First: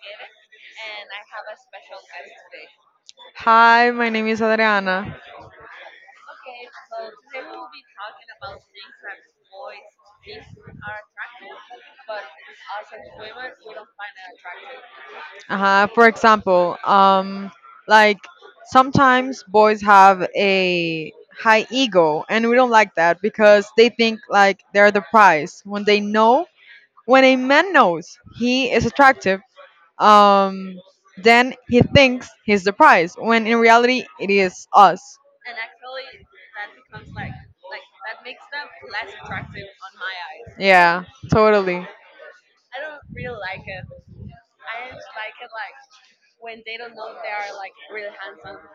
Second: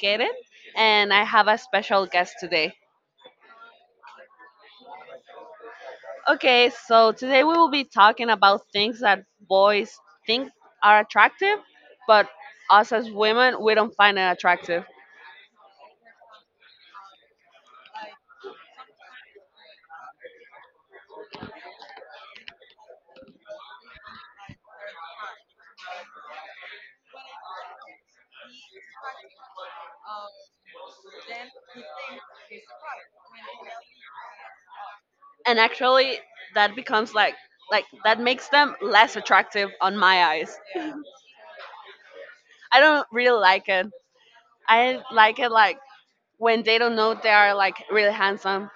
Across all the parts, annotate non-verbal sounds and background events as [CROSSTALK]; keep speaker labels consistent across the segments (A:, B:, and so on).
A: Keren, and I have a special guest today.
B: Hi, my name is Adriana.
A: Okay, so today we will be talking about things that boys think are attractive, but us as women, we don't find it attractive.
B: For example, like sometimes boys have a high ego, and we don't like that because they think like they're the prize. When a man knows he is attractive, um, then he thinks he's the prize. When in reality, it is us.
A: And actually, that becomes like that makes them less attractive on my eyes.
B: Yeah, totally.
A: I don't really like it. I like it like when they don't know they are like really handsome.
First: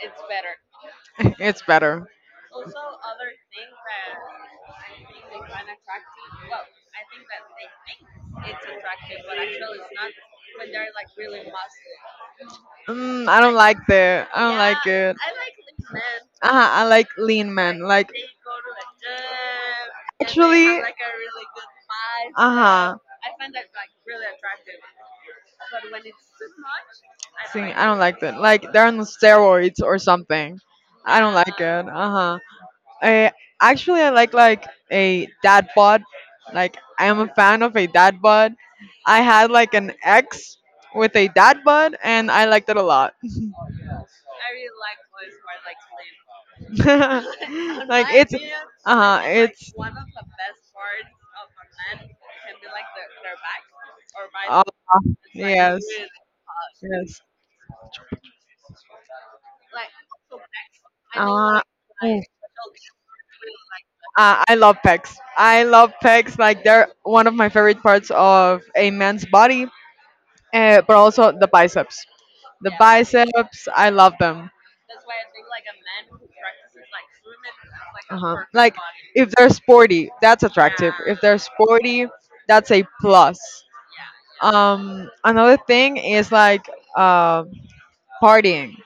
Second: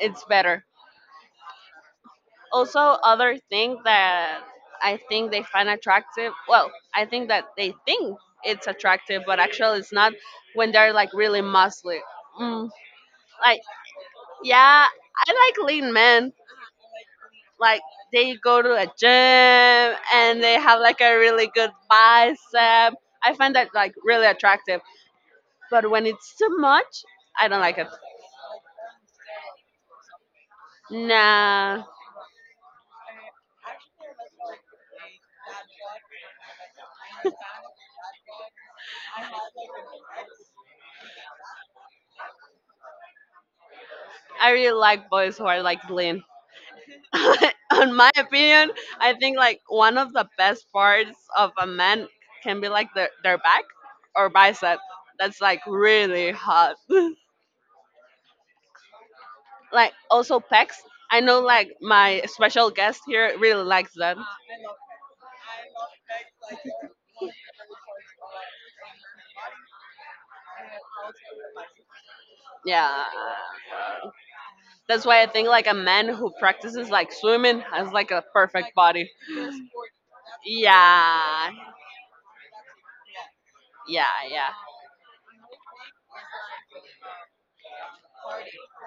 A: It's better.
B: [LAUGHS] It's better.
A: Also other thing that I think they find attractive well I think that they think it's attractive but actually it's not when they're like really muscly mm,
B: Mm, I don't
A: like
B: like the. I don't
A: yeah
B: like it.
A: I like lean men
B: Uh-huh, I like lean men.
A: like
B: Like
A: they go to a gym and they
B: actually,
A: have like a really good
B: uh
A: bicep
B: huh.
A: I find that like really attractive but when it's too much I don't
B: See,
A: like
B: I
A: it
B: don't like that. Like they're on steroids or something. I don't like
A: nah
B: it. Uh huh. I actually I like a dad bod. Like I am a fan of a dad bod. I had like an ex with a dad bod, and I liked it a lot.
A: I really like boys who are like lean
B: [LAUGHS]
A: [LAUGHS] on
B: Like
A: my
B: it's,
A: opinion,
B: uh
A: I
B: huh.
A: think like
B: It's,
A: one of the best parts of a man can be like their back or
B: oh,
A: bicep. That's like
B: yes,
A: really hot. [LAUGHS]
B: yes.
A: like also pecs. I know
B: Uh,
A: like my special guest here really likes that.
B: I love pecs. I love pecs. Like they're one of my favorite parts of a man's body, but also the biceps. The
A: Yeah.
B: biceps, I love them.
A: That's why I think like a man who practices like swimming has like a
B: Uh-huh.
A: perfect
B: Like
A: body.
B: if they're sporty, that's attractive. If they're
A: Yeah.
B: sporty, that's a plus.
A: Yeah, yeah.
B: Another thing is like uh, partying.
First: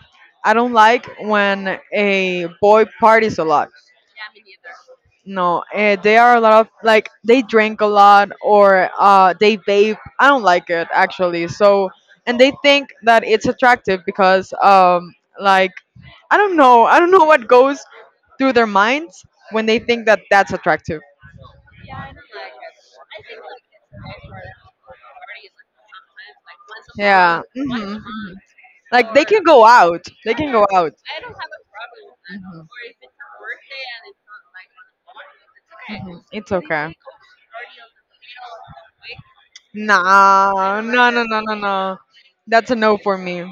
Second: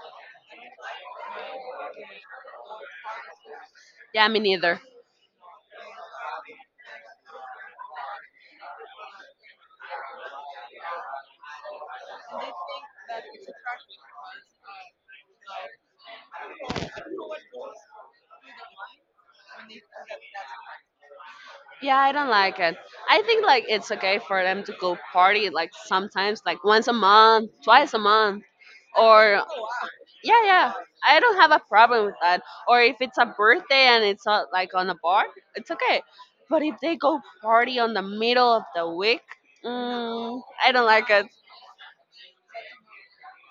B: I don't like when a boy parties a lot.
A: Yeah, me neither.
B: No, they are a lot of, like, they drink a lot or they vape. I don't like it actually. So, and they think that it's attractive because, like, I don't know what goes through their minds when they think that that's attractive.
A: Yeah, I don't like it. I think like it's okay for them to go party like sometimes, like once a
B: Yeah.
A: month, twice
B: Hmm.
A: a month,
B: Like they
A: or
B: can go out. They
A: yeah,
B: can go
A: yeah.
B: out.
A: I don't have a problem with that.
B: Hmm,
A: Or
B: hmm.
A: if it's a birthday and it's not like on a bar, it's okay.
B: It's
A: But if
B: okay.
A: they go party on the middle of the week, mm, I
B: Nah,
A: don't
B: no,
A: like
B: no,
A: it.
B: no, no, no. That's a no for me.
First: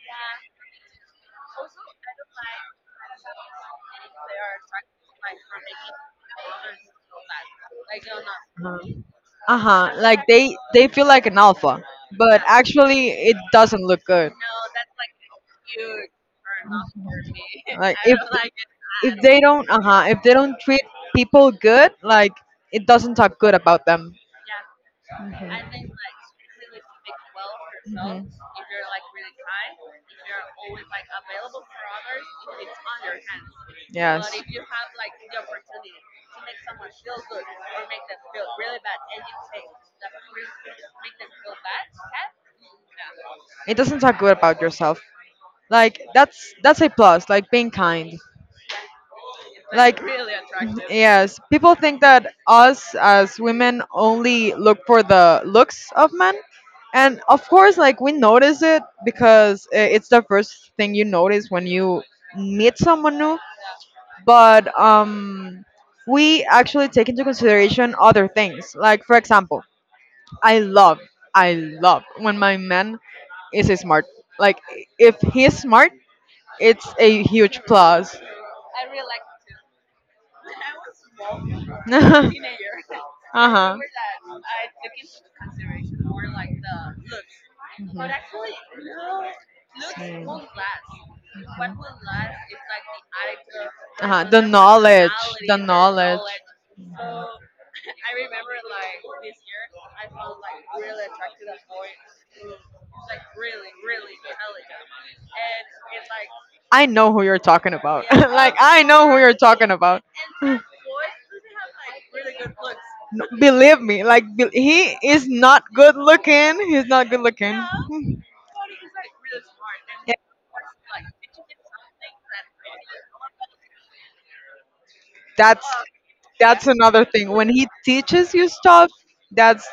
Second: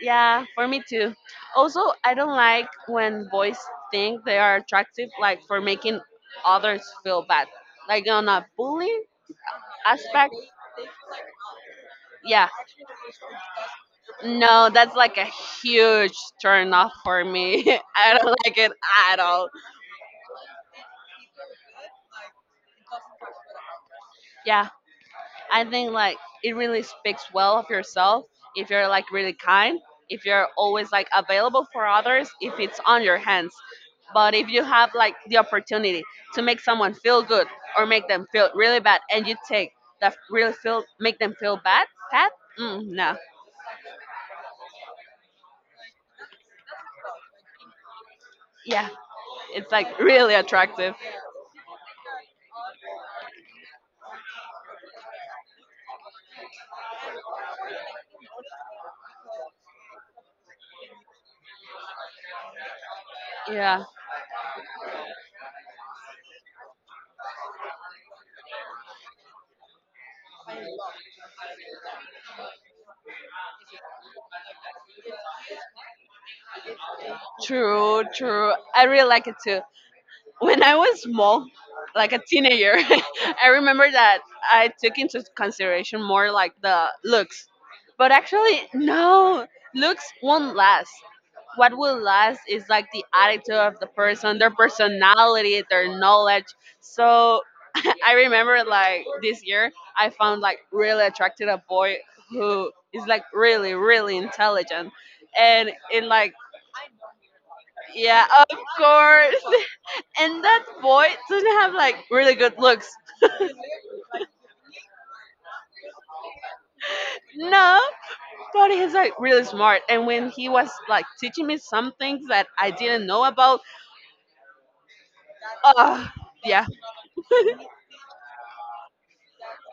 A: Yeah, for me too. Also, I don't like when boys think they are attractive, like for making others feel bad, like on a bullying
B: Uh huh. Like
A: aspect.
B: they feel like an alpha, but
A: Yeah,
B: actually it doesn't look good.
A: No, that's like a huge turn off for me. [LAUGHS]
B: Like
A: I
B: if
A: don't like it at
B: if they
A: all.
B: don't, uh huh, if they don't treat people good, like it doesn't talk good about them.
A: Yeah, I think like it really speaks well of
B: Mhm.
A: yourself
B: Mhm.
A: if you're like really kind, if you're always like available for others, if it's on your hands.
B: Yes.
A: But if you have like the opportunity to make someone feel good or make them feel really bad and you take that really feel make them feel bad, bad? Mm, no.
B: It doesn't talk good about yourself. Like that's a plus. Like being kind.
A: Yeah, it's like
B: Like
A: really
B: [LAUGHS]
A: attractive.
B: yes, people think that us as women only look for the looks of men, and of course, like we notice it because it's the first thing you notice when you meet someone new.
A: Yeah.
B: But we actually take into consideration other things. Like for example, I love, I love when my man is smart. Like if he's smart, it's a huge
A: True,
B: plus. [LAUGHS]
A: true. I really like it too. When I was small,
B: Uh
A: like a
B: huh.
A: teenager, [LAUGHS] I
B: Uh-huh.
A: remember that I took into consideration more like the looks. But actually, no, looks won't last. What will last is like the attitude of the person,
B: The
A: their
B: knowledge, the
A: personality, their
B: knowledge.
A: knowledge. So [LAUGHS] I remember like this year, I found like really attracted a boy who is like really, really intelligent. And it like,
B: I know who you're talking about. [LAUGHS]
A: yeah,
B: Like
A: of
B: I know who you're
A: course.
B: talking about.
A: And that boy doesn't have like really good looks.
B: No, believe me, like he is not good looking. He's not good looking.
A: No,
B: [LAUGHS]
A: but he's like really smart. And when he was like teaching me some things that I didn't know about,
B: That's
A: uh, yeah,
B: that's another thing. When he
A: [LAUGHS]
B: teaches you stuff, that's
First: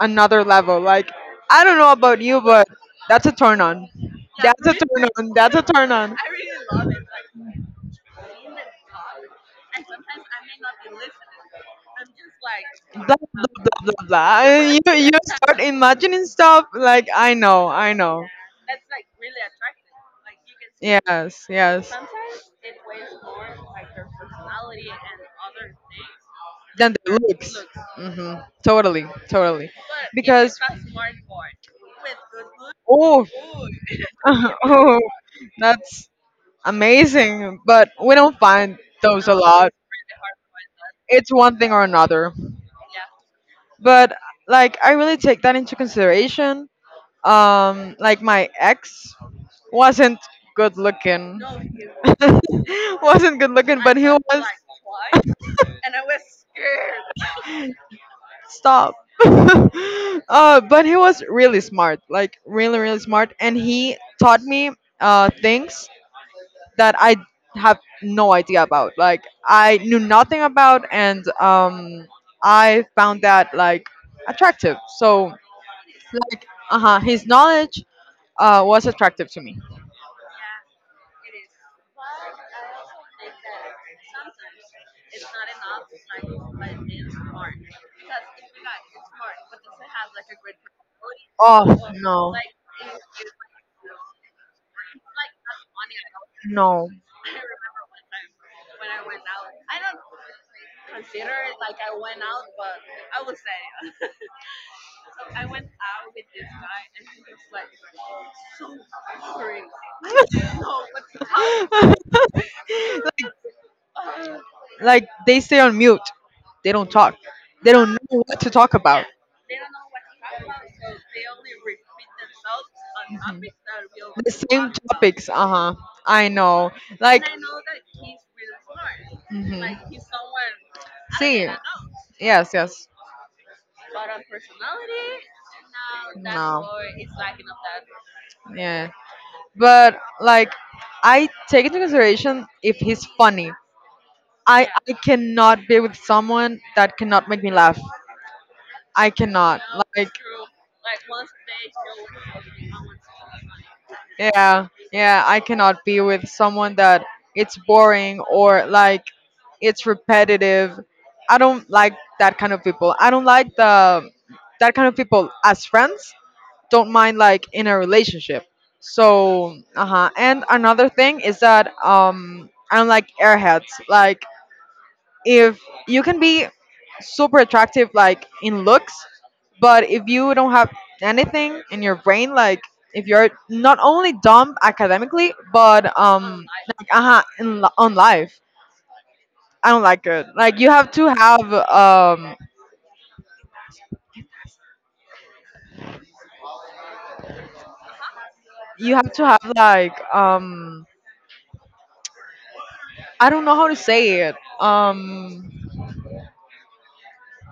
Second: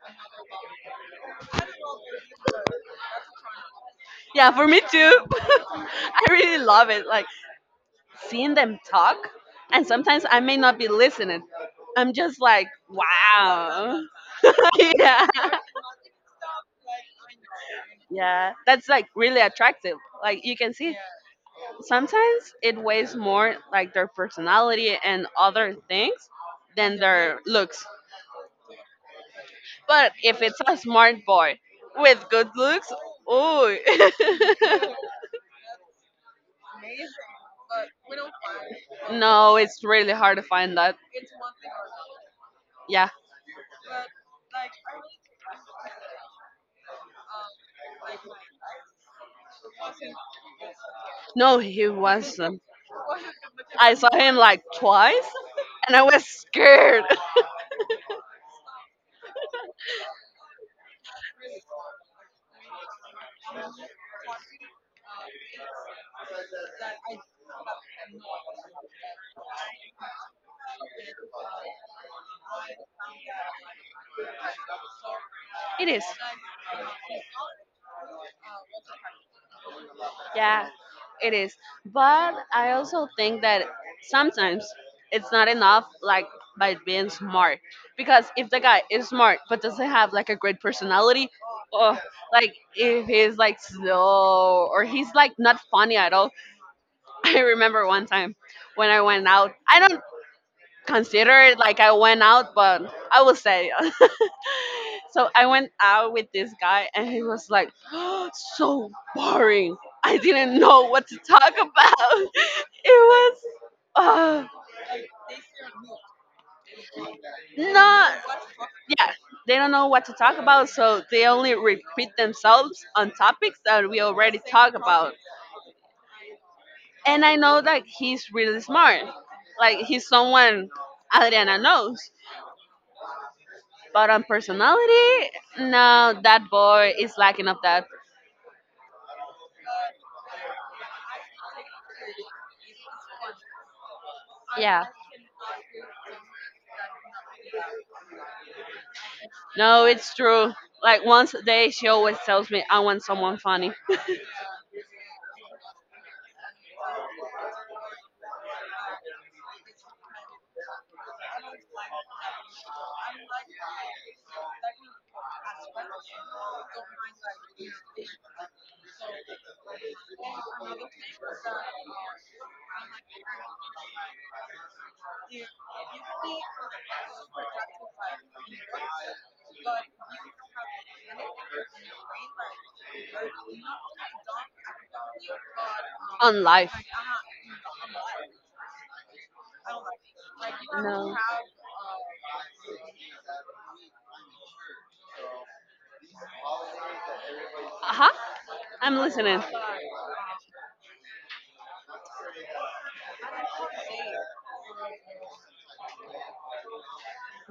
B: another level. Like I don't know about you, but that's a turn on.
A: yeah,
B: That's
A: for
B: a
A: me
B: turn
A: too.
B: on.
A: [LAUGHS]
B: That's a turn on.
A: I really love it. Like seeing them talk, and sometimes I may not be listening. I'm just like,
B: Blah blah blah blah
A: wow.
B: blah. And
A: [LAUGHS]
B: you
A: yeah.
B: start imagining stuff. Like I know, I know.
A: Yeah. That's like really attractive. Like you can see
B: Yes, yes.
A: sometimes it weighs more like their personality and other things
B: Then
A: than
B: the
A: their
B: looks.
A: looks.
B: Mm hmm Totally, totally.
A: But if
B: Because
A: it's a smart boy with good looks,
B: Oh,
A: ooh.
B: [LAUGHS] oh, that's amazing. But we don't find
A: [LAUGHS]
B: those a
A: no,
B: lot.
A: it's really hard to find that.
B: It's one thing or another.
A: Yeah.
B: But like I really take that into consideration. Like my ex wasn't good looking.
A: No, he wasn't.
B: [LAUGHS] Wasn't good looking,
A: I
B: but he
A: saw
B: was
A: him like twice and I was scared. [LAUGHS]
B: stop. [LAUGHS] But he was really smart, like really, really smart, and he taught me things that I have no idea about. Like I knew nothing about, and I found that like attractive. So,
A: It is.
B: like, uh huh, his knowledge was attractive to me.
A: Yeah, it is. But I also think that sometimes it's not enough, like by being smart. Because if the guy is smart but doesn't have like a great personality,
B: Oh,
A: oh,
B: no.
A: like if he's like slow or he's like not funny at all.
B: No.
A: [LAUGHS] I remember one time when I went out. I don't consider it like I went out, but I will say. [LAUGHS] so I went out with this guy, and he was like, [GASPS] so boring. I didn't know what to talk
B: [LAUGHS]
A: about. [LAUGHS] It was uh,
B: Like, they stay on mute. They don't talk. They don't
A: not,
B: know what to talk about.
A: yeah, they don't know what to talk about, so they only repeat themselves on topics that we
B: The
A: already talked
B: same
A: about.
B: topics. Uh huh. I know.
A: And
B: Like,
A: I know that he's really smart. Like,
B: hmm,
A: he's someone
B: see.
A: Adriana knows.
B: Yes, yes.
A: But on personality, no, that
B: No.
A: boy is lacking of that.
B: Yeah. But like I take into consideration if he's funny. I
A: Yeah.
B: I cannot be with someone that cannot make me laugh. I cannot.
A: No,
B: Like
A: it's true. Like once a day, she always tells me I want someone funny
B: yeah, yeah, I cannot be with someone that it's boring or like it's repetitive. I don't like that kind of people. I don't like the that kind of people as friends. Don't mind like in a relationship. So, uh-huh. And another thing is that I don't like airheads. Like if you can be super attractive like in looks, but if you don't have anything in your brain, like if you're not only dumb academically but
A: on life.
B: on life, I don't like it. Like you have to
A: No.
B: have,
A: Uh huh. I'm listening.
B: like, I don't know how to say it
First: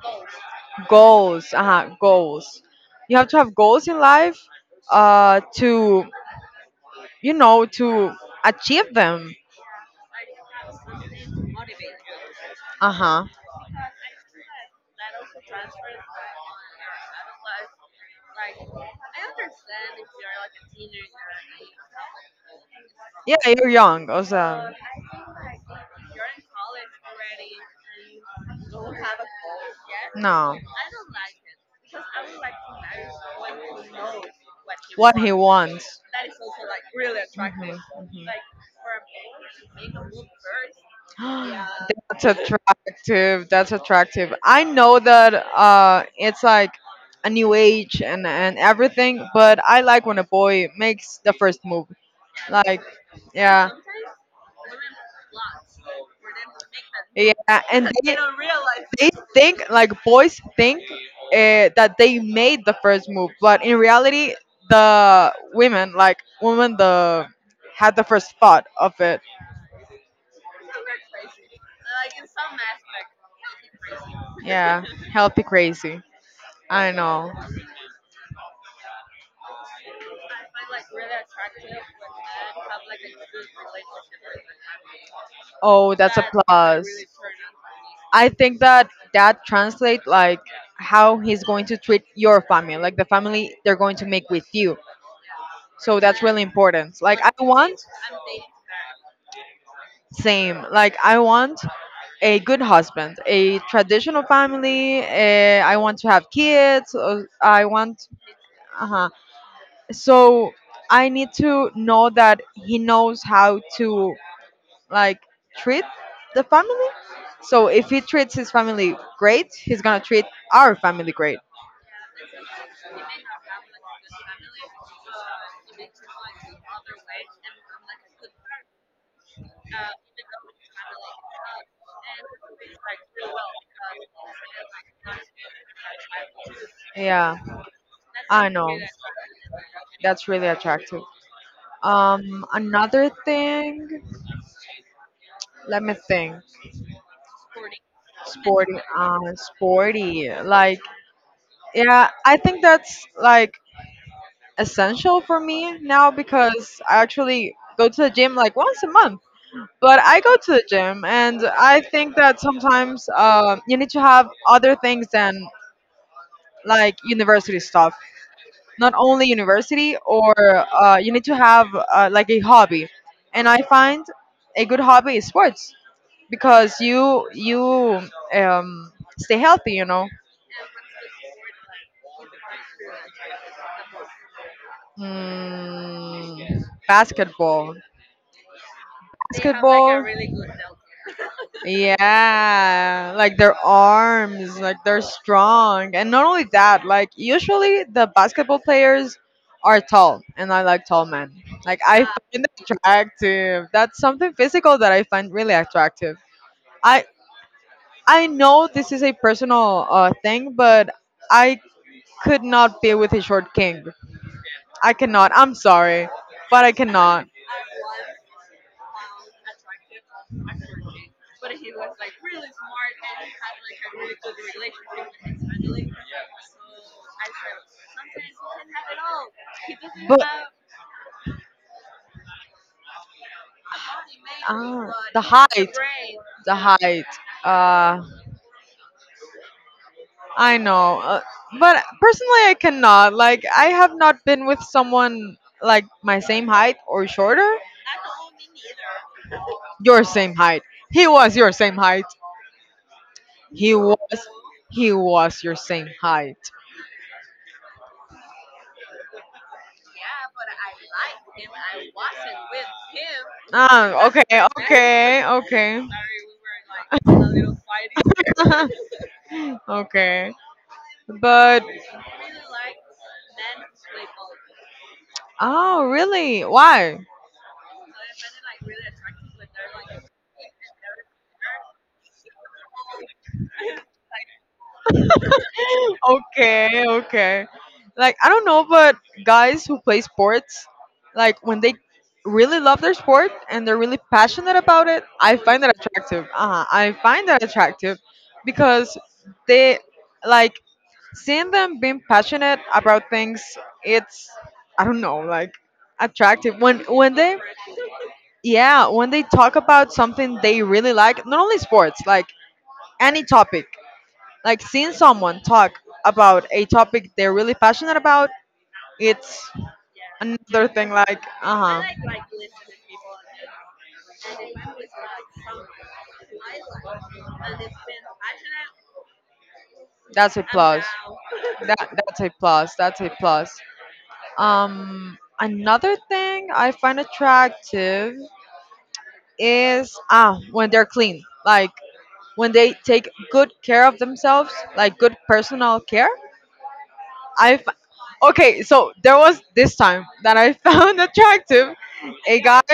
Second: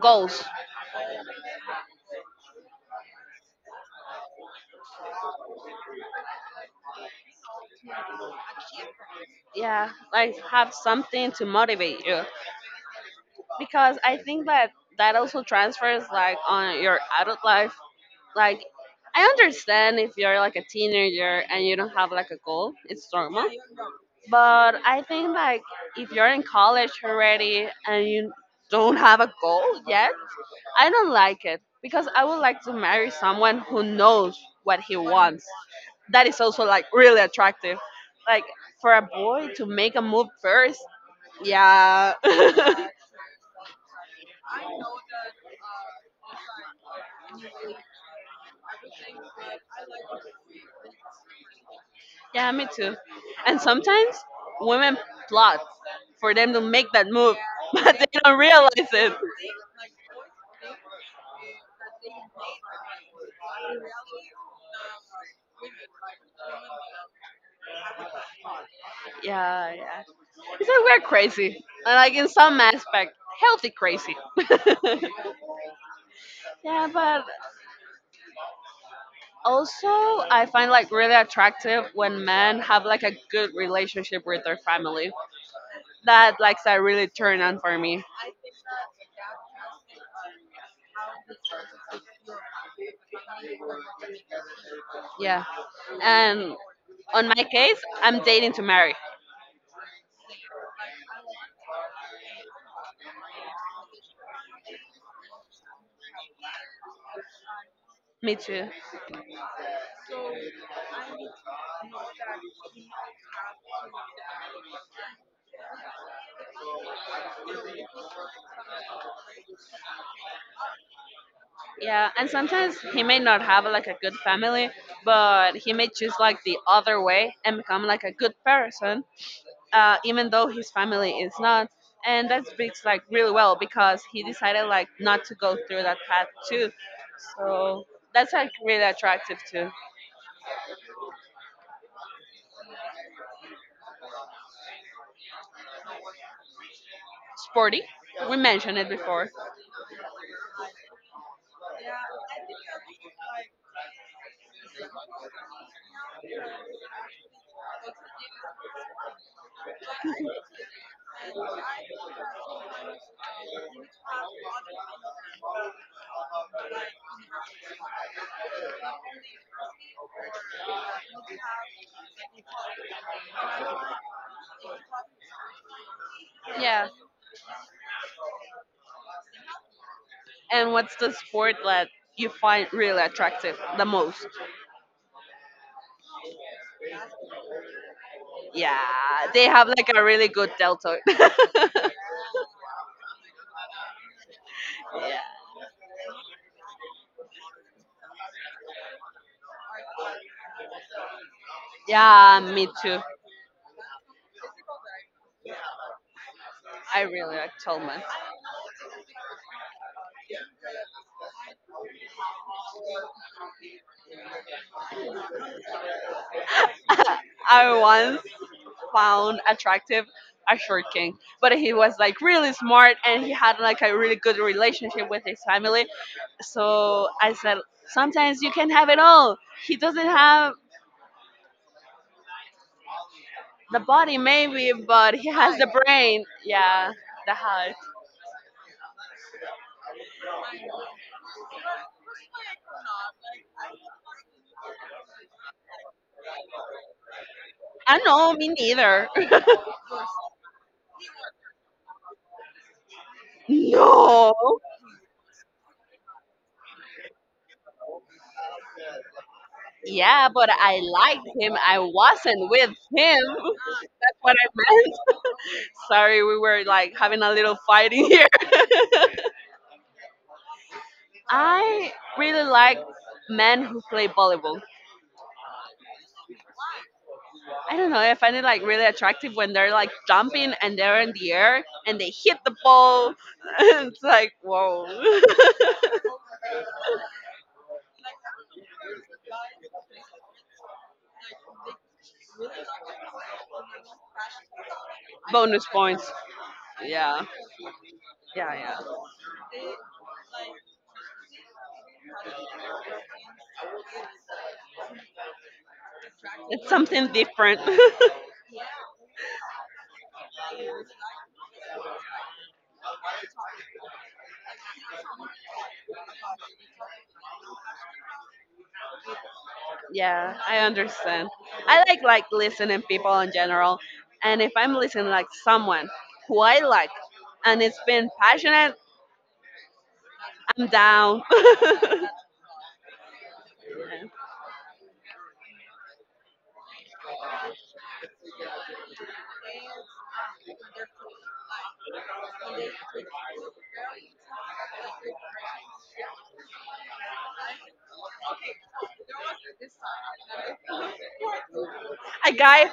A: Goals.
B: goals, uh huh, goals. You have to have goals in life, to, you know, to achieve them.
A: Yeah. Like have something to motivate you.
B: Uh-huh.
A: Because I think that that also transfers like on your adult life. Like I understand if you're like a teenager and you don't have like a goal, it's
B: Yeah,
A: normal.
B: you're young. Also,
A: But I think like if you're in college already and you don't have a goal yet,
B: no,
A: I don't like it because I would like to marry someone who knows what he
B: what he
A: wants.
B: wants.
A: That is also like really attractive.
B: Mhm,
A: Like for a boy to make a move first,
B: mhm. [GASPS]
A: yeah.
B: That's attractive. That's attractive. I know that, it's like a new age and everything, but I like when a boy makes the first move.
A: [LAUGHS] yeah, me
B: Like,
A: too. And
B: yeah.
A: sometimes women plot for them to make that
B: Yeah,
A: move, [LAUGHS]
B: and
A: but
B: [LAUGHS] They
A: they
B: they
A: don't realize
B: they
A: it.
B: think like boys think that they made the first move, but in reality, the women, like women the had the first thought of it.
A: Yeah, yeah. It's like we're crazy, like in some aspect, healthy crazy.
B: Yeah,
A: [LAUGHS]
B: [LAUGHS] healthy crazy.
A: yeah,
B: I
A: but
B: know.
A: also I find like really attractive when men have like a good relationship with their family.
B: Oh, that's a
A: That likes a
B: plus.
A: really turn on for me.
B: I think that that translates like how he's going to treat your family, like the family they're going to make with you.
A: Yeah,
B: So that's really
A: and
B: important. Like
A: on
B: I
A: my case,
B: want
A: I'm dating to marry.
B: same. Like I want a good husband, a traditional family. I want to have kids. I want.
A: Me too.
B: Uh huh. So I need to know that he knows how to like treat the family. So if he treats his family great, he's gonna treat our family great.
A: Yeah, and sometimes he may not have like a good family, but he may choose like the other way and become like a good person even though his family is not. And that speaks like really well because he decided like not to go through that path too.
B: Yeah,
A: So that's like
B: I know.
A: really attractive too.
B: That's really attractive. Another thing. Let me think.
A: Sporty, we
B: Sporty,
A: mentioned it before.
B: sporty. Like, yeah, I think that's like essential for me now because I actually go to the gym like once a month. But I go to the gym, and I think that sometimes, you need to have other things than like university stuff. Not only university, or you need to have, like, a hobby. And I find a good hobby is sports because
A: Yeah.
B: you um, stay healthy.
A: And what's the sport that you find really attractive the most?
B: Hmm, basketball.
A: Yeah, they have like a
B: Basketball.
A: really good deltoid.
B: Yeah, like their arms, like they're strong. And not only that, like usually the basketball players are tall, and I like tall men. Like
A: [LAUGHS]
B: I
A: yeah,
B: find it
A: me too.
B: attractive. That's something physical that I find really attractive.
A: I
B: I
A: really like Tolman.
B: I know this is a personal thing, but I could not be with a short king. I cannot. I'm sorry, but I
A: [LAUGHS]
B: cannot.
A: I once found attractive a short king. But he was like really smart and he had like a really good relationship with his family. So I said, sometimes you can have it all. He doesn't
B: But
A: have the body maybe, but
B: the
A: he has the
B: height,
A: brain.
B: the
A: Yeah,
B: height.
A: the heart.
B: Uh, I know, but personally, I cannot. Like, I have not been with someone like my same height or shorter.
A: I know, me neither.
B: Your same height. He was your same height.
A: [LAUGHS]
B: He was.
A: no.
B: He was your same height.
A: Yeah, but I liked him. I wasn't with him.
B: Ah,
A: That's
B: okay,
A: what I meant.
B: okay, okay,
A: Sorry, we were like having a little fighting here.
B: [LAUGHS]
A: [LAUGHS]
B: okay. But
A: I really like men who play volleyball.
B: oh, really? Why?
A: I don't know. I find it like really attractive when they're like jumping and they're in the air and they hit the ball. [LAUGHS] it's like whoa,
B: [LAUGHS] Okay, okay. Like I don't know, but guys who play sports, like when they really love their sport and they're really passionate about it,
A: [LAUGHS]
B: I find
A: bonus
B: that
A: points.
B: attractive. Uh-huh. I
A: Yeah,
B: find that attractive
A: yeah, yeah.
B: because they like seeing them being passionate about things, it's, I don't know, like, attractive.
A: It's
B: When
A: something
B: when they,
A: different.
B: yeah, when they talk about something they really like, not only sports, like any topic. Like seeing someone talk about a topic they're really passionate about, it's
A: [LAUGHS] yeah, I
B: another thing. Like,
A: understand. I
B: uh huh,
A: like listening people in general, and if I'm listening like someone who I like, and it's been passionate,
B: that's a
A: I'm
B: plus.
A: down.
B: That
A: [LAUGHS]
B: that's a plus. That's a plus. Another thing I find attractive is when they're clean, like when they take good care of themselves, like good personal care. I f- okay, so there was this time that I found [LAUGHS] attractive
A: a
B: a guy,
A: guy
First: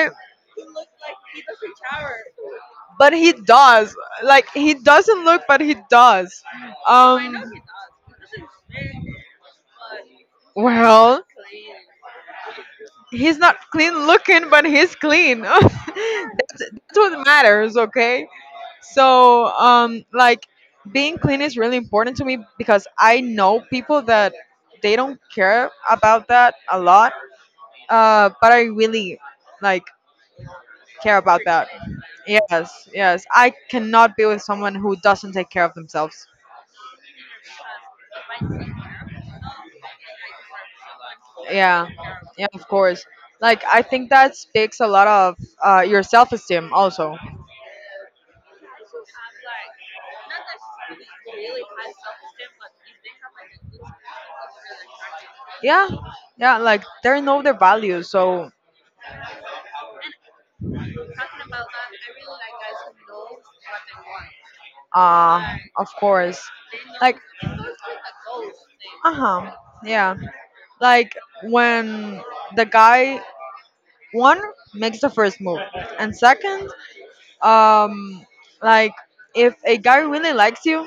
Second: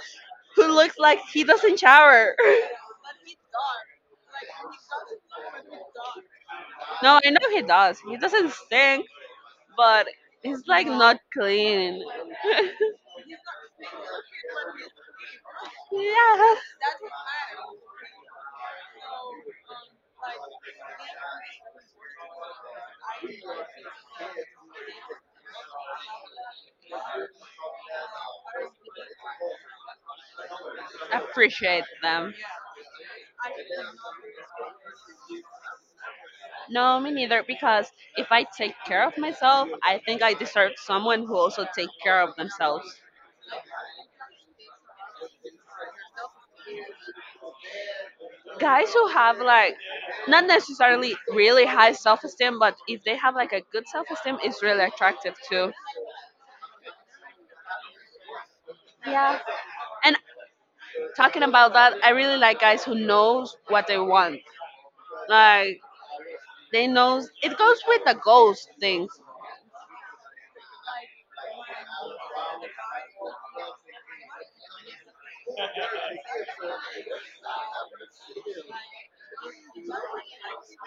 A: who looks like he doesn't shower. [LAUGHS]
B: but he does, like, he doesn't look, but he does.
A: No, I
B: Um,
A: know he does. He doesn't stink, but he's like not
B: well,
A: clean.
B: he's not clean looking, but he's clean. [LAUGHS] that's,
A: [LAUGHS] yeah,
B: that's what matters, okay? So, like, being clean is really important to me because I know people that they don't care about that a lot, but I really like care about that.
A: appreciate them.
B: Yes, yes. I cannot be with someone who doesn't take care of themselves.
A: No, me neither. Because if I take care of myself, I think I deserve someone who also
B: Yeah,
A: take care of
B: yeah, of
A: themselves.
B: course. Like I think that speaks a lot of, your self-esteem also.
A: Guys who have like not necessarily really high self esteem, but if they have like a good self esteem, it's really attractive too.
B: Yeah, yeah. Like they know their values, so,
A: Yeah, and talking about that, I really like guys who knows what they want. Like
B: of course.
A: they
B: Like
A: knows it goes with the goals things.
B: uh huh. Yeah. Like when the guy, one, makes the first move, and second, um, like, if a guy really likes you,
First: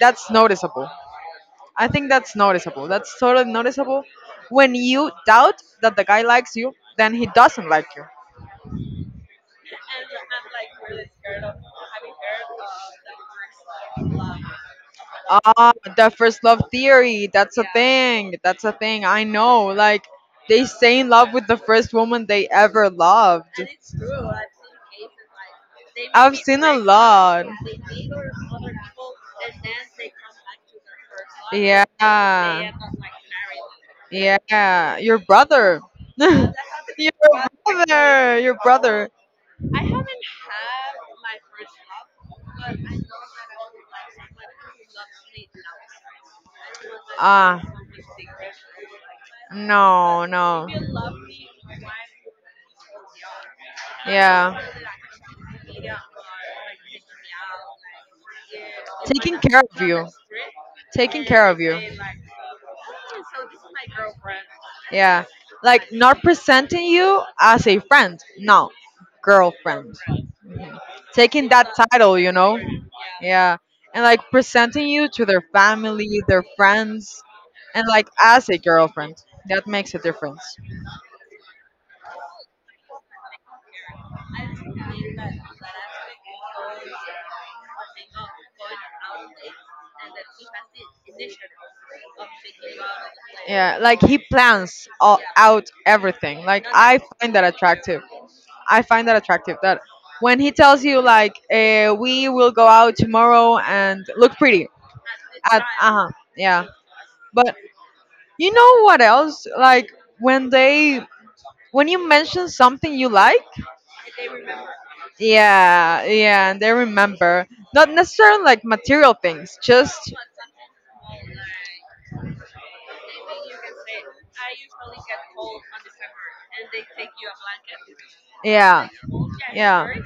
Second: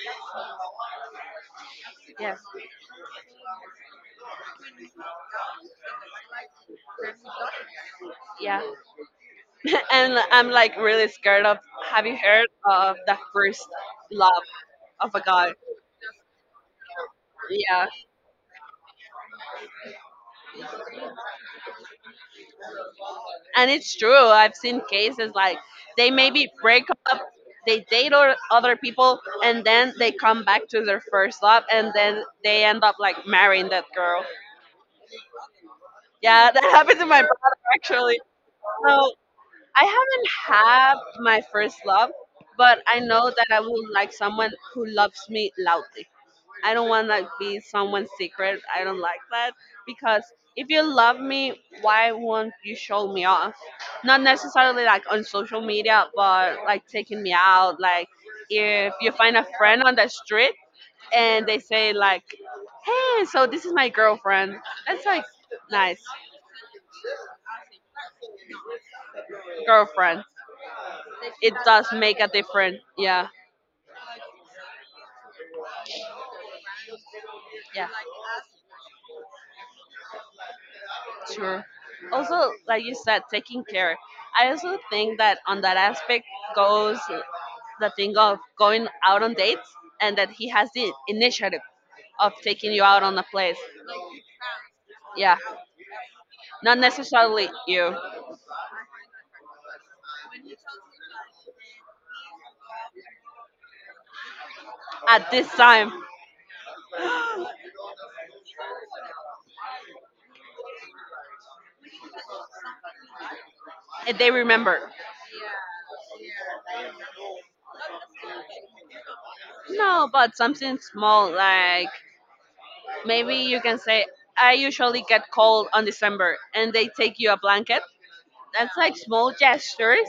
B: that's noticeable. I think that's
A: Yes.
B: noticeable. That's totally noticeable. When you doubt that the guy likes you, then he doesn't like you.
A: Yeah. [LAUGHS] and I'm like really scared of have you heard of the first love of a guy?
B: Ah, the first love theory. That's a
A: Yeah.
B: thing. That's a thing. I know. Like, they stay in love with the first woman they ever loved.
A: And it's true. I've seen cases like they
B: I've
A: maybe
B: seen a
A: break up,
B: lot.
A: they date or other people and then they come back to their first love
B: Yeah.
A: and then they end up like marrying that girl.
B: Yeah. Your brother. [LAUGHS]
A: Yeah, that [LAUGHS] happened to
B: Your
A: my brother actually.
B: brother. Your
A: So.
B: brother.
A: I haven't had my first love, but I know that I would like someone who loves me loudly. I don't want to be
B: Ah.
A: someone's secret. I don't like that because
B: No,
A: if
B: no.
A: you love me, why won't you show me off? Not
B: Yeah.
A: necessarily like on social media, but like taking me out. Like if you find
B: Taking
A: a
B: care
A: friend
B: of
A: on the
B: you.
A: street
B: Taking
A: and
B: care
A: they
B: of you.
A: say like, "Hey, so this is my girlfriend." That's like
B: Yeah. Like
A: nice
B: not presenting you as a friend. No. Girlfriend.
A: girlfriend.
B: Taking
A: It
B: that
A: does make
B: title,
A: a
B: you know?
A: difference. Yeah,
B: Yeah. And like presenting you to their family, their friends,
A: yeah.
B: and like as a girlfriend. That makes a difference.
A: Sure. Also, like you said, taking care. I also think that on that aspect goes the thing of going out on dates and that he has the initiative of taking you out on a place.
B: Yeah, like he plans all
A: Yeah,
B: out everything. Like
A: not
B: I find that
A: necessarily you
B: attractive. I find that attractive that when he tells you like, we will go out tomorrow and look pretty
A: at this
B: at,
A: time.
B: yeah. But
A: [GASPS]
B: you know what else? Like when they when you mention something you like,
A: And they remember.
B: yeah, yeah, and they remember. Not necessarily like material things,
A: No,
B: just
A: but something small like maybe you can say, I usually get cold on December and they take you a blanket That's
B: yeah.
A: like small
B: Yeah.
A: gestures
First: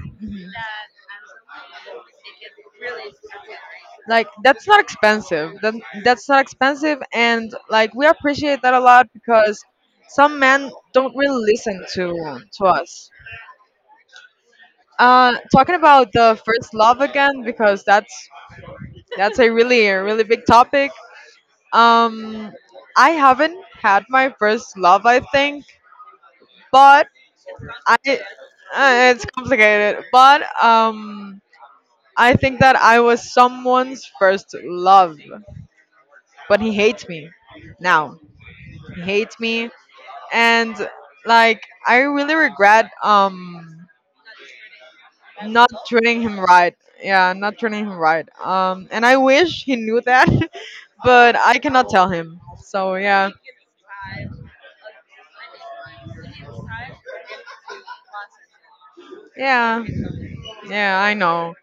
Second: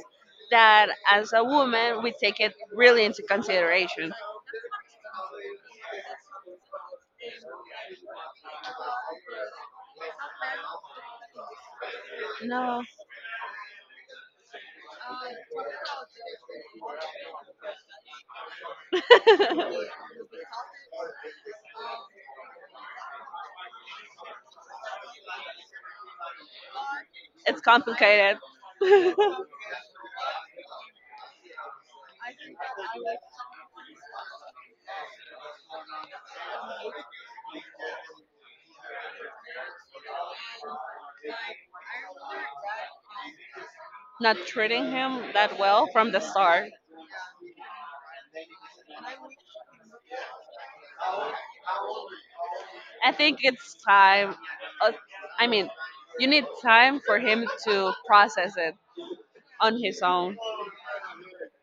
A: that, as a woman, we take it really into consideration.
B: Like that's not expensive that, that's not expensive and like we appreciate that a lot because some men don't really listen to
A: No,
B: us talking about the first love again because
A: [LAUGHS]
B: that's
A: it's
B: a really big topic. um I haven't had my first love I think, but I
A: complicated. [LAUGHS]
B: it's complicated, but I think that I was someone's first love, but he hates me now, hates me. And like I really regret
A: Not treating him that
B: not
A: well from the
B: treating him
A: start.
B: right. Yeah, not treating him right. And I wish he knew that, [LAUGHS] but I cannot tell him. So
A: I
B: yeah.
A: think it's time. Uh, I mean, you need time for him to process it on
B: Yeah.
A: his own.
B: Yeah, I know.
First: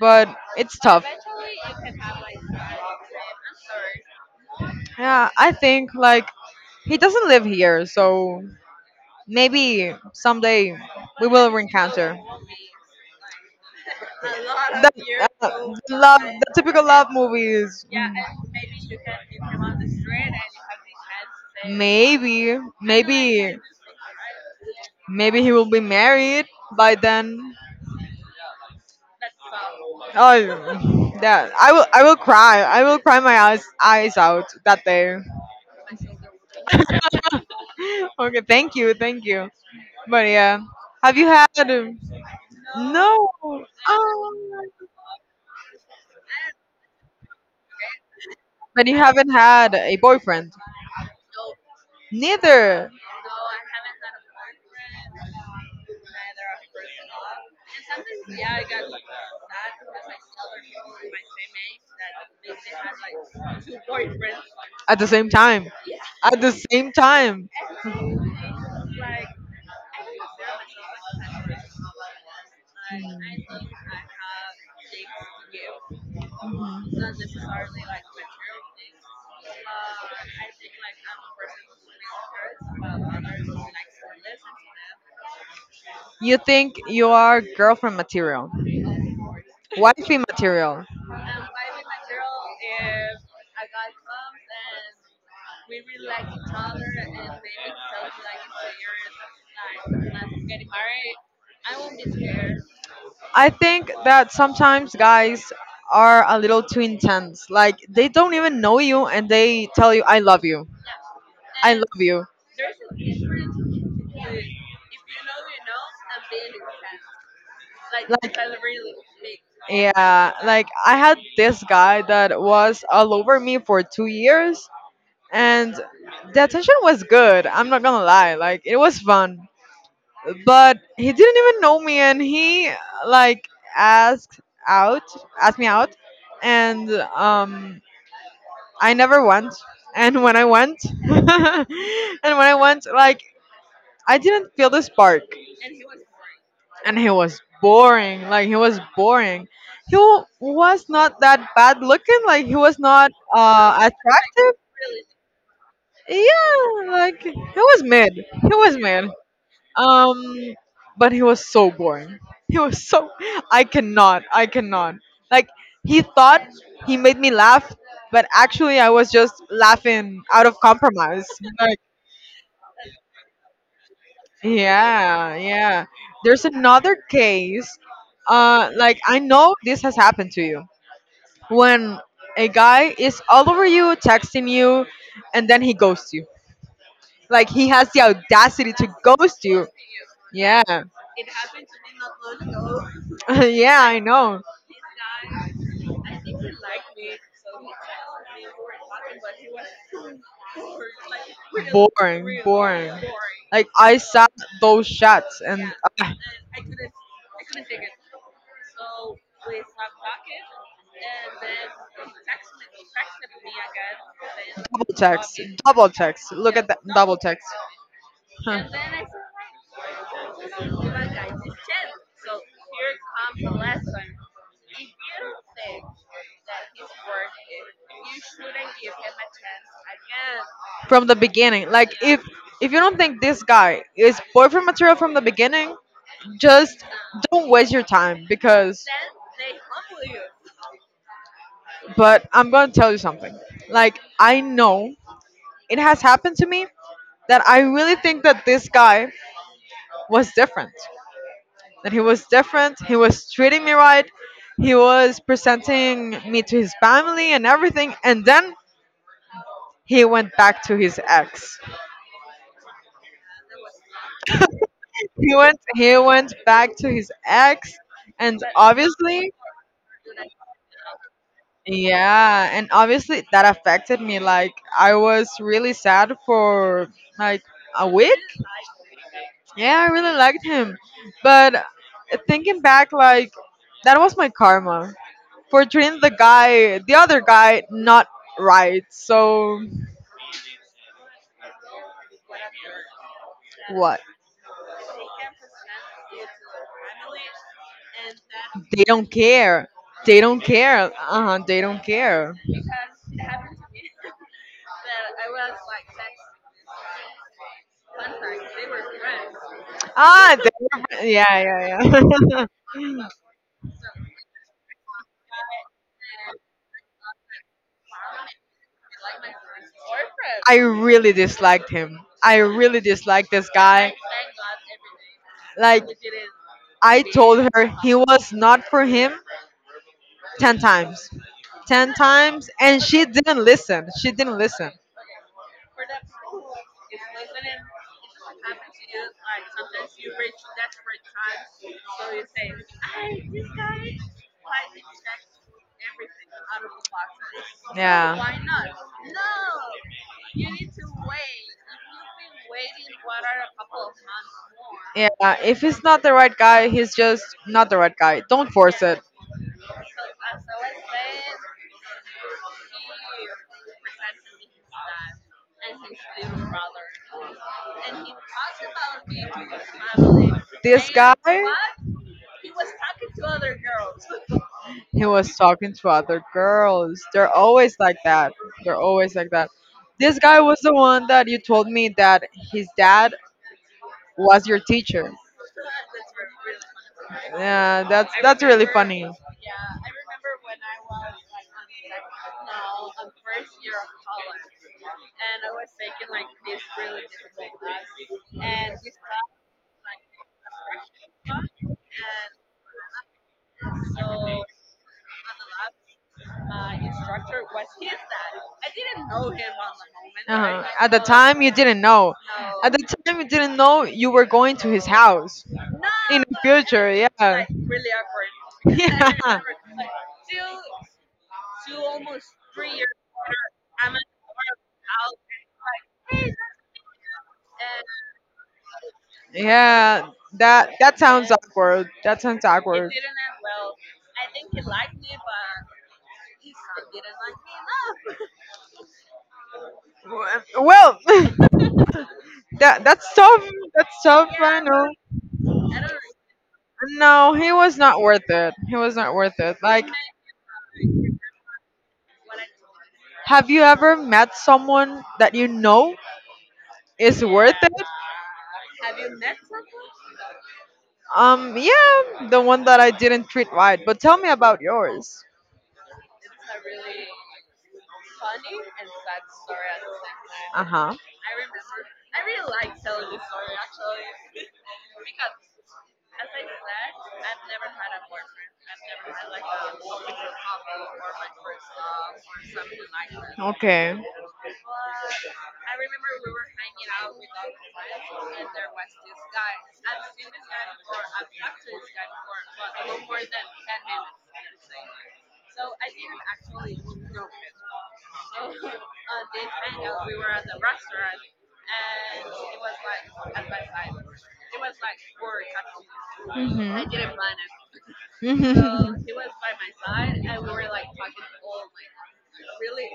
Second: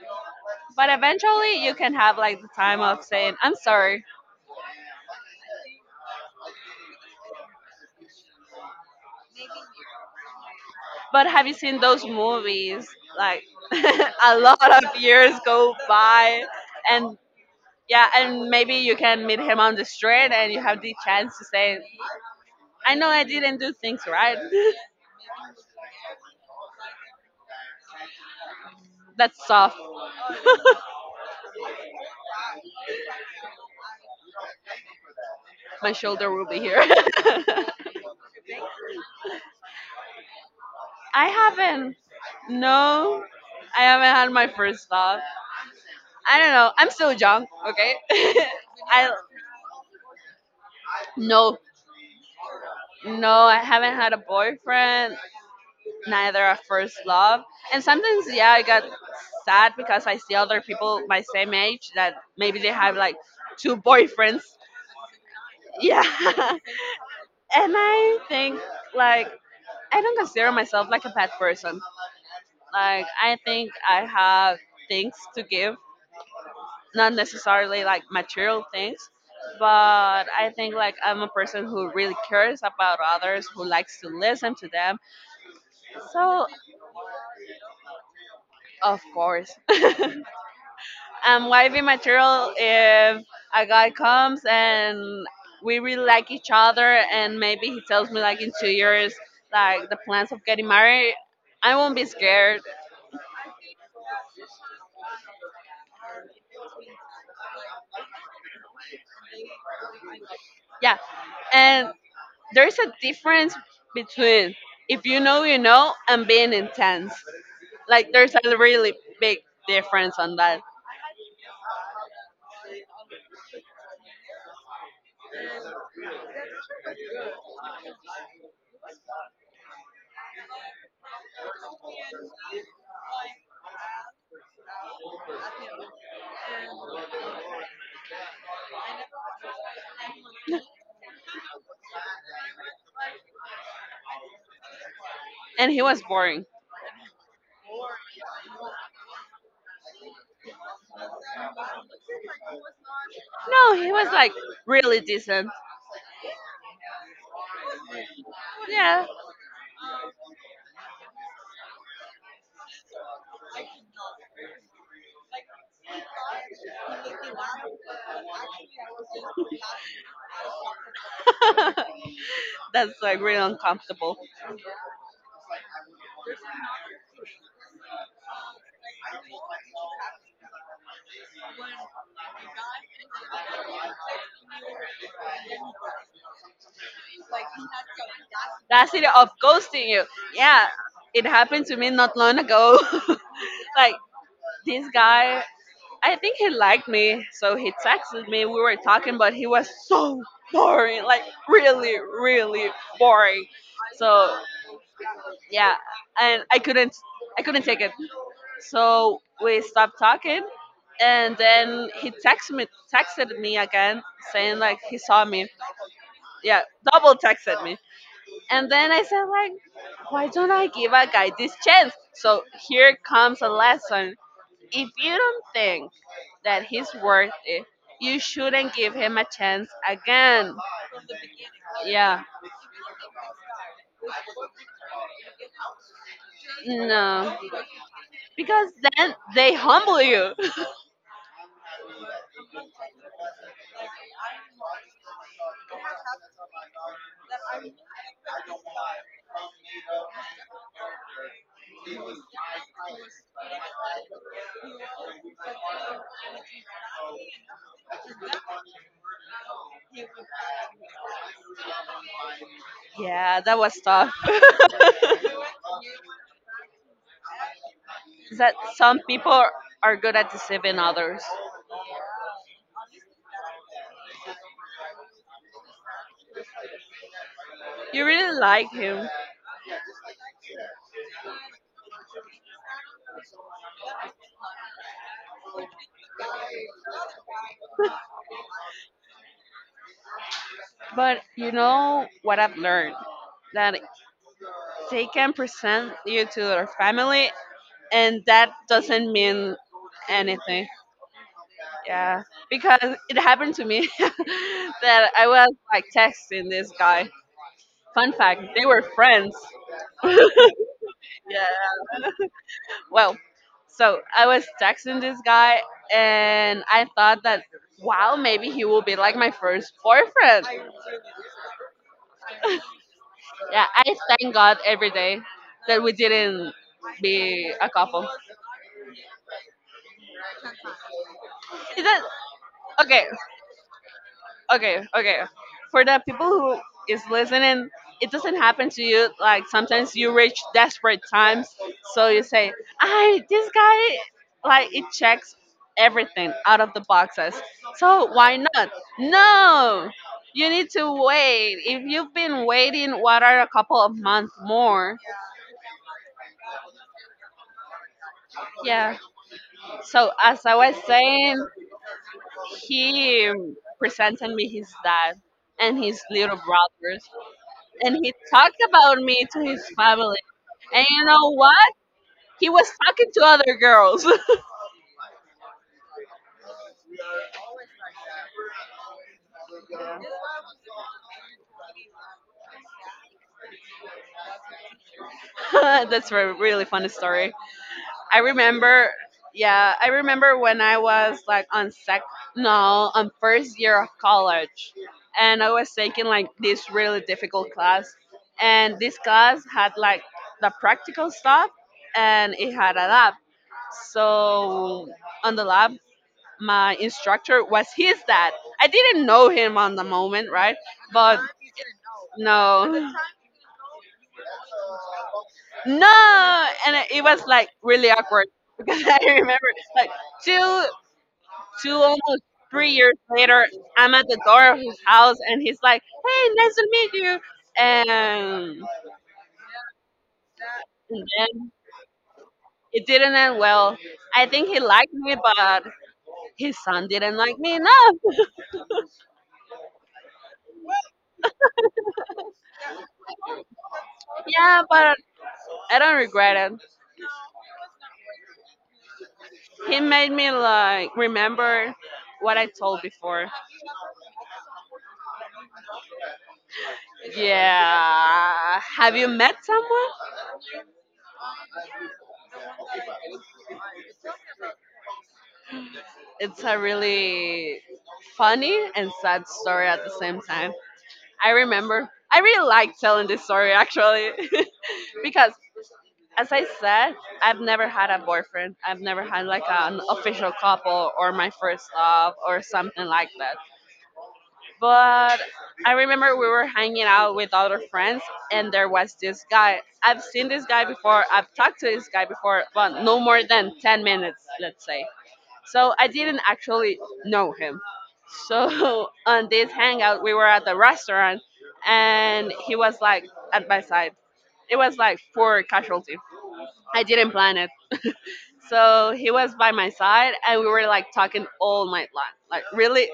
B: But it's
A: But
B: tough.
A: eventually, you can have like the time of saying, "I'm sorry."
B: Yeah, I think like he doesn't live here, so maybe someday we
A: But have you
B: will
A: seen those
B: encounter.
A: movies? Like, [LAUGHS]
B: The,
A: a lot of years go
B: the love,
A: by,
B: the typical love
A: and
B: movies.
A: yeah, and maybe you can meet him on the street and you have the chance to say,
B: Maybe,
A: I know I
B: maybe,
A: didn't do things right.
B: maybe he will be married by then.
A: [LAUGHS] That's soft. [LAUGHS]
B: Oh, that I will cry. I will cry my eyes out that day. [LAUGHS]
A: My shoulder will be here. [LAUGHS]
B: Okay, thank you, thank you. But yeah, have you
A: I
B: had?
A: haven't. No,
B: No. Oh.
A: I haven't had my first love. I don't know. I'm still young, okay? [LAUGHS]
B: But you
A: I
B: haven't had a boyfriend.
A: no,
B: Neither.
A: no, I haven't had a boyfriend, neither a first love. And sometimes yeah,
B: Yeah, I
A: I got
B: got like
A: sad because I see other people my same age that
B: that.
A: maybe they have like
B: Like,
A: two
B: friends.
A: boyfriends,
B: At the same time,
A: yeah.
B: at the
A: [LAUGHS] And
B: same time,
A: i think like I don't consider myself like a bad person. Like I think I have things to give, not necessarily like material things, but I think like I'm a person who really cares about others, who likes to listen to them,
B: you
A: so
B: think you are girlfriend material,
A: of course. [LAUGHS]
B: wifey material.
A: I'm wifey material if a guy comes and we really like each other and maybe he tells me like in 2 years, like the plans of getting married, I won't be scared.
B: I think that sometimes guys are a little too intense. Like they don't even know you and they tell you I love you.
A: Yeah.
B: I
A: And
B: love you.
A: there's a difference between if you know you know and being intense.
B: Like
A: Like there's a really big difference
B: yeah,
A: on that.
B: like I had this guy that was all over me for 2 years, and the attention was good. I'm not going to lie. Like it was fun, but he didn't even know me and he like asked out asked me out and um I never went. And when I went, [LAUGHS] and when I went, like I didn't feel the spark.
A: And he was boring.
B: And he was boring, like he was boring. Was not that bad looking, like he was not
A: No, he was like
B: attractive.
A: really decent.
B: Yeah, like he was mid, he was
A: Yeah.
B: mid. Um, but he was so boring. He was so. I cannot. I cannot. Like he thought he made me laugh, but actually I was just laughing out of compromise. Like
A: [LAUGHS] That's like really uncomfortable.
B: yeah, yeah. There's another case. Like I know this has happened to you when a guy is all over you, texting you, and then he ghosts you. Like he has the audacity to
A: That's it of
B: ghost you.
A: ghosting you.
B: Yeah,
A: Yeah, it happened to me not long ago.
B: [LAUGHS] yeah.
A: [LAUGHS] Like
B: I know.
A: this guy, I think he liked me, so he texted me. We were talking, but he was so boring, like really,
B: Boring,
A: really
B: boring.
A: boring.
B: Like I saw
A: So
B: those shots and
A: yeah, and I couldn't take it. So we stopped talking, and then he texted me again, saying like
B: double
A: he saw
B: text,
A: me.
B: double text. Look
A: Yeah,
B: at that
A: double
B: double text. [LAUGHS]
A: texted me.
B: Huh.
A: And then I said like, why don't I give a guy this chance? So here comes a lesson. If you don't think that he's worth it, you shouldn't give him a chance again.
B: From the beginning. Like
A: Yeah.
B: if you don't think this guy is boyfriend material from the beginning, just
A: No.
B: don't waste your time
A: Because
B: because
A: then they humble you.
B: but I'm going to tell you something. Like I know it has happened to me that I really think that this guy was different. That he was different, he was treating me right, he was presenting me to his family and everything, and then he went back to his ex.
A: [LAUGHS] Yeah, that was tough. [LAUGHS]
B: He went back to his ex. And
A: That some
B: obviously
A: people are good at deceiving others.
B: yeah, and obviously that affected me. Like I was really sad for like a
A: You
B: week.
A: really like him,
B: Yeah, I really liked him. But thinking back, like that was my karma for treating the other guy not right. So
A: but you know what I've learned? That
B: what?
A: they can present you to their family and that
B: They don't
A: doesn't mean
B: care. They don't
A: anything.
B: care. Uh huh. They don't
A: Yeah,
B: care.
A: because it happened to me [LAUGHS] that I was like texting this guy. Fun fact, they were friends. [LAUGHS] Yeah.
B: Ah, they, [LAUGHS] yeah, yeah, yeah. [LAUGHS]
A: Well, so I was texting this guy, and I thought that wow, maybe he will be like my first boyfriend.
B: I really disliked him. I really disliked this
A: Yeah, I
B: guy.
A: thank God every day that
B: Like
A: we didn't
B: I told
A: be
B: her
A: a
B: he
A: couple.
B: was not for him 10 times.
A: Is
B: 10
A: that
B: times and she
A: okay?
B: didn't listen. She didn't listen.
A: Okay, okay, for the people who is listening, it doesn't happen to you like sometimes you reach desperate times, so you say, I this guy like it checks everything out of the boxes, so
B: Yeah.
A: why not? No, you need to wait. If you've been waiting, what are a couple of months more?
B: Yeah, if he's not the right guy, he's just not the right guy. Don't force
A: Yeah,
B: it.
A: so as I was saying, he presented me his dad and his little brothers, and he talked about me to his family. And
B: This
A: you
B: guy
A: know what? He was talking to other girls. [LAUGHS]
B: he was talking to other girls. They're always like that. They're always like that. This guy was the one that you told me that his dad was your teacher.
A: [LAUGHS] That's a really funny story.
B: Yeah,
A: I
B: that's really
A: remember,
B: funny.
A: yeah, I remember when I was like on sec, no, on first year of college, and I was taking like this really difficult class, and this class had like the practical stuff, and it had a lab. So on the lab, my instructor was his dad. I didn't know him on the moment, right?
B: Uh-huh. At the
A: But
B: time, you didn't know. At the
A: no,
B: time, you didn't know you were going to his house in the
A: no, and
B: future.
A: it was
B: Yeah.
A: like really
B: [LAUGHS]
A: awkward [LAUGHS] because I remember
B: Yeah.
A: like two, two almost 3 years later, I'm at the door of his house, and he's like, "Hey, nice to meet you," and,
B: Yeah. That
A: and
B: sounds
A: then
B: awkward. That sounds
A: it
B: awkward.
A: didn't end well. I think he liked me, but his son didn't like me enough.
B: Well, [LAUGHS] that's tough. That's tough. I
A: Yeah,
B: know.
A: but I don't regret it.
B: No, he was not worth it. He was not worth it.
A: He
B: Like,
A: made me like remember what I told before.
B: have you ever met someone that you know is worth it?
A: Yeah. Have you met someone?
B: Yeah, the one that I didn't treat right. But tell me about yours.
A: It's a really funny and sad story at the same time.
B: Uh huh.
A: I remember I really like telling this story actually. [LAUGHS] Because as I said, I've never had a boyfriend. I've never had like an official couple or my first love or something like that.
B: Okay.
A: But I remember we were hanging out with other friends, and there was this guy. I've seen this guy before, I've talked to this guy before, but no more than 10 minutes, let's say. So I didn't actually know him. So [LAUGHS] on this hangout, we were at the restaurant, and he was like at my side. It was like for casualty. I didn't plan it. So
B: Mhm.
A: he
B: [LAUGHS]
A: was by my side, and we were like talking all night long, like really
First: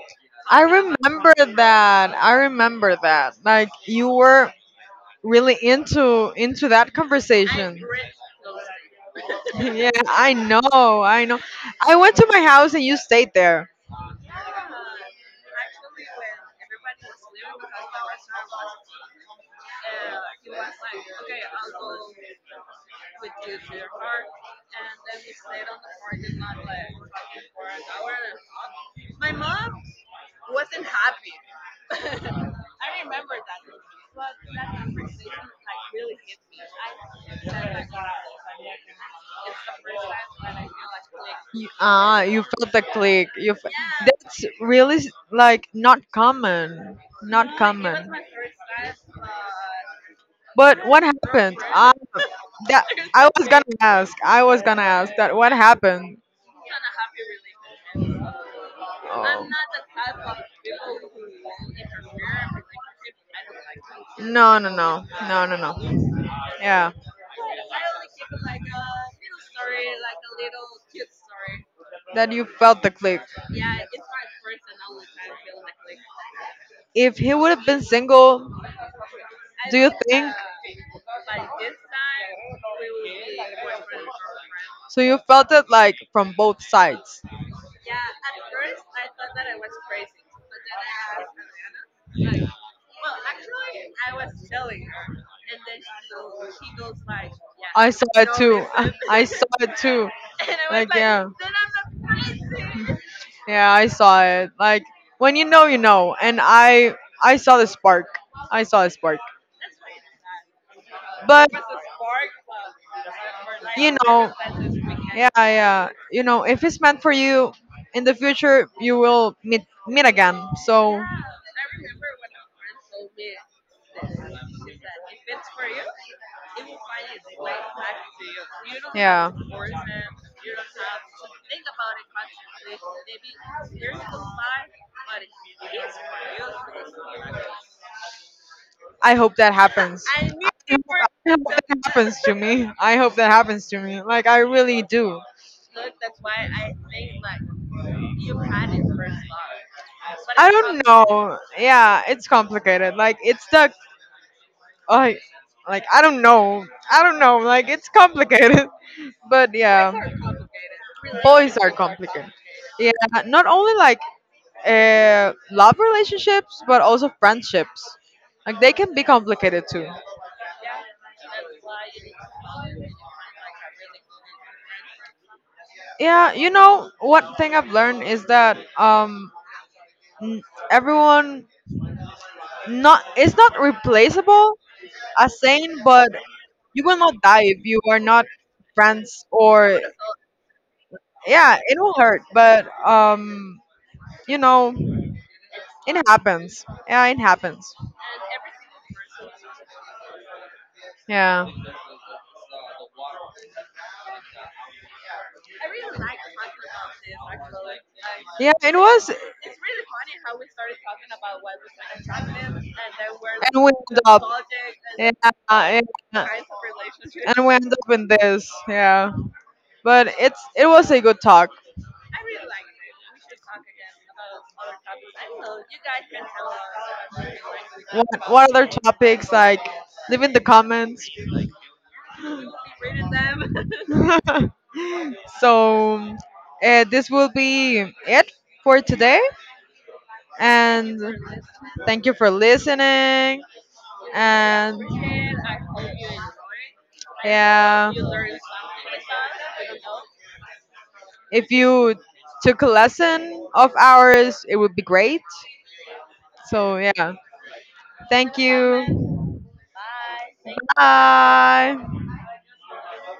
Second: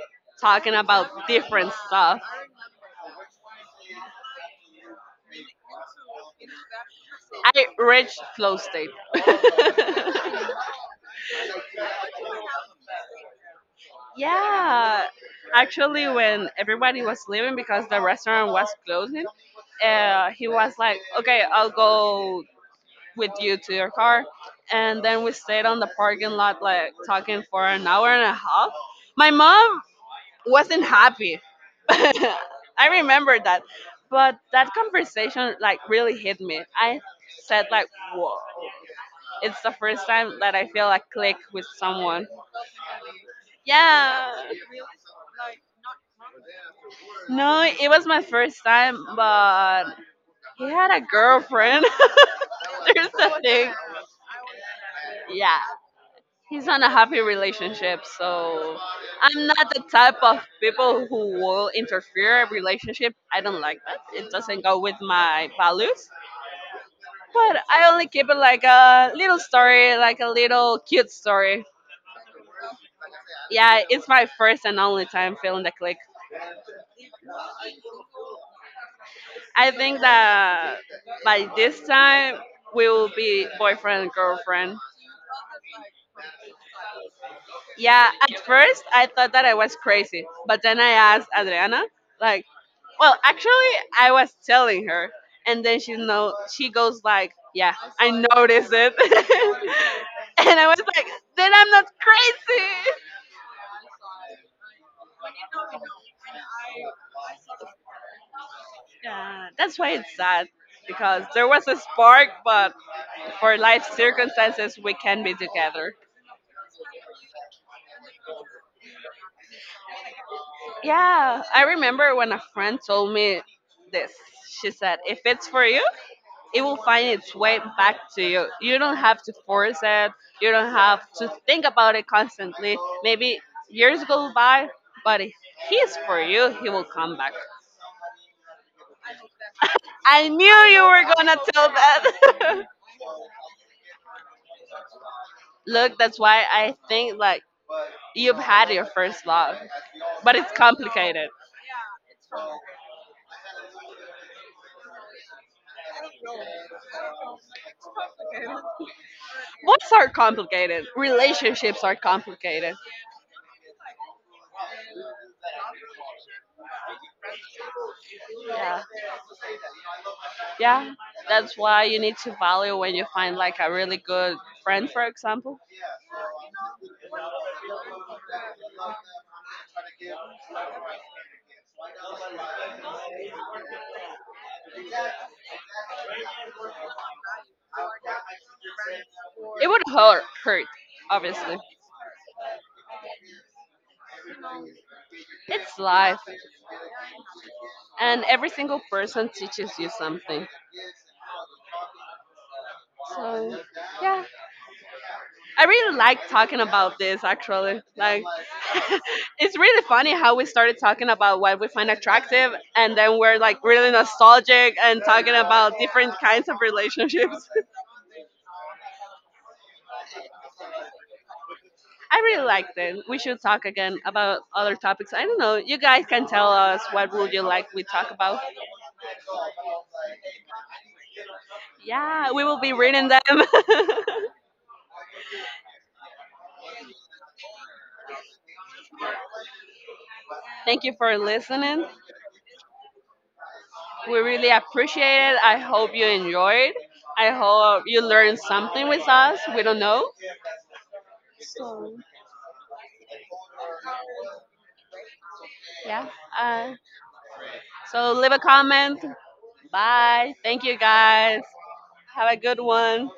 B: I
A: talking about
B: remember
A: different
B: that.
A: stuff.
B: I remember that. Like you were really into that
A: I
B: conversation. [LAUGHS]
A: reached flow state.
B: Yeah,
A: [LAUGHS]
B: I know. I know. I went to my house and you stayed there.
A: Yeah, actually, when everybody was leaving because the restaurant was closing, he was like, "Okay, I'll go with you to your car," and then we stayed on the parking lot like talking for an hour and a half. My mom wasn't happy. [LAUGHS] I remember that, but that conversation like really hit me. I said like, "Whoa." It's the first time that I feel a click with
B: You, ah,
A: someone.
B: you felt the click.
A: Yeah.
B: That's really like not common. Not
A: No, it was
B: common.
A: my first time, but he
B: But
A: had
B: what
A: a
B: happened?
A: girlfriend.
B: I that
A: [LAUGHS] There's
B: I
A: the
B: was gonna
A: thing.
B: ask. I was gonna ask that what
A: Yeah.
B: happened.
A: He's on a happy relationship, so
B: Oh.
A: I'm not the type of people who will interfere in a relationship. I don't like that. It
B: No,
A: doesn't
B: no,
A: go with
B: no, no,
A: my
B: no, no.
A: values.
B: Yeah,
A: But I only keep it like a little story, like a little cute story.
B: that you felt the click.
A: Yeah, it's my first and only time feeling the click.
B: If he would have been single,
A: I
B: do you
A: think
B: think?
A: that by this time we will be boyfriend and girlfriend.
B: So you felt it like from both sides.
A: Yeah, at first I thought that I was crazy, but then I asked Adriana, like, well, actually I was telling her, and then she know she goes like, yeah,
B: I saw
A: I
B: it too.
A: noticed it,
B: [LAUGHS] I saw it too.
A: [LAUGHS] and I was
B: Like
A: like,
B: yeah,
A: then I'm not crazy.
B: yeah, I saw it. Like when you know, you know. I saw the spark. I saw a spark.
A: Yeah, that's why it's sad because there
B: But
A: was a spark, but for life
B: you know,
A: circumstances we can
B: yeah,
A: be
B: yeah.
A: together.
B: You know, if it's meant for you, in the future you will meet meet again. So
A: Yeah, I remember when a friend told me this. She said, if it's for you, it will find its way back to you. You don't have
B: yeah,
A: to force it, you don't have to think about it constantly. Maybe years go by, but if he's for you, he will come back.
B: I hope that happens.
A: I knew you were
B: I
A: gonna
B: hope that
A: tell
B: happens to
A: that.
B: me. I hope that happens to me. Like I really do.
A: [LAUGHS] Look, that's why I think like you've had your first love, but
B: I
A: it's
B: don't
A: complicated.
B: know. Yeah, it's complicated. Like it's the I like I don't know. I don't know. Like it's complicated. [LAUGHS] But yeah,
A: What's are complicated?
B: boys are
A: Relationships are
B: complicated.
A: complicated.
B: Yeah, not only like love relationships, but also friendships. Like they
A: Yeah.
B: can be complicated too.
A: Yeah, that's why you need to value when you find like a really good friend, for example.
B: Yeah, you know what thing I've learned is that n- everyone not it's not replaceable as saying, but you will not die if you are not friends
A: It
B: or
A: would hurt,
B: yeah,
A: obviously.
B: it will hurt, but you know
A: It's
B: it
A: life,
B: happens. Yeah, it happens.
A: and every single person teaches you something.
B: Yeah.
A: So, yeah, I really like talking about this. Actually, like,
B: Yeah, it was.
A: [LAUGHS] it's really funny how we started talking about what we find attractive, and then we're like
B: And we end
A: really
B: up.
A: nostalgic and
B: Yeah,
A: talking about different
B: yeah.
A: kinds of
B: And
A: relationships.
B: we end up in this. Yeah. But it was a good talk.
A: I really liked it. We should talk again about other topics. I don't know. You guys can tell us what would you like we talk about.
B: What other topics? Like, leave in the comments.
A: Yeah, we will be reading them. [LAUGHS]
B: [LAUGHS] So, this will be it for today.
A: Thank you
B: And
A: for listening.
B: thank you for listening.
A: We really
B: And.
A: appreciate it. I hope you enjoyed. I hope
B: Yeah.
A: you learned something with us. We don't know.
B: If you took a lesson of ours, it would be great.
A: Yeah. Uh,
B: So, yeah.
A: so leave
B: Thank
A: a comment.
B: you.
A: Bye. Thank you guys.
B: Bye.
A: Have a good one.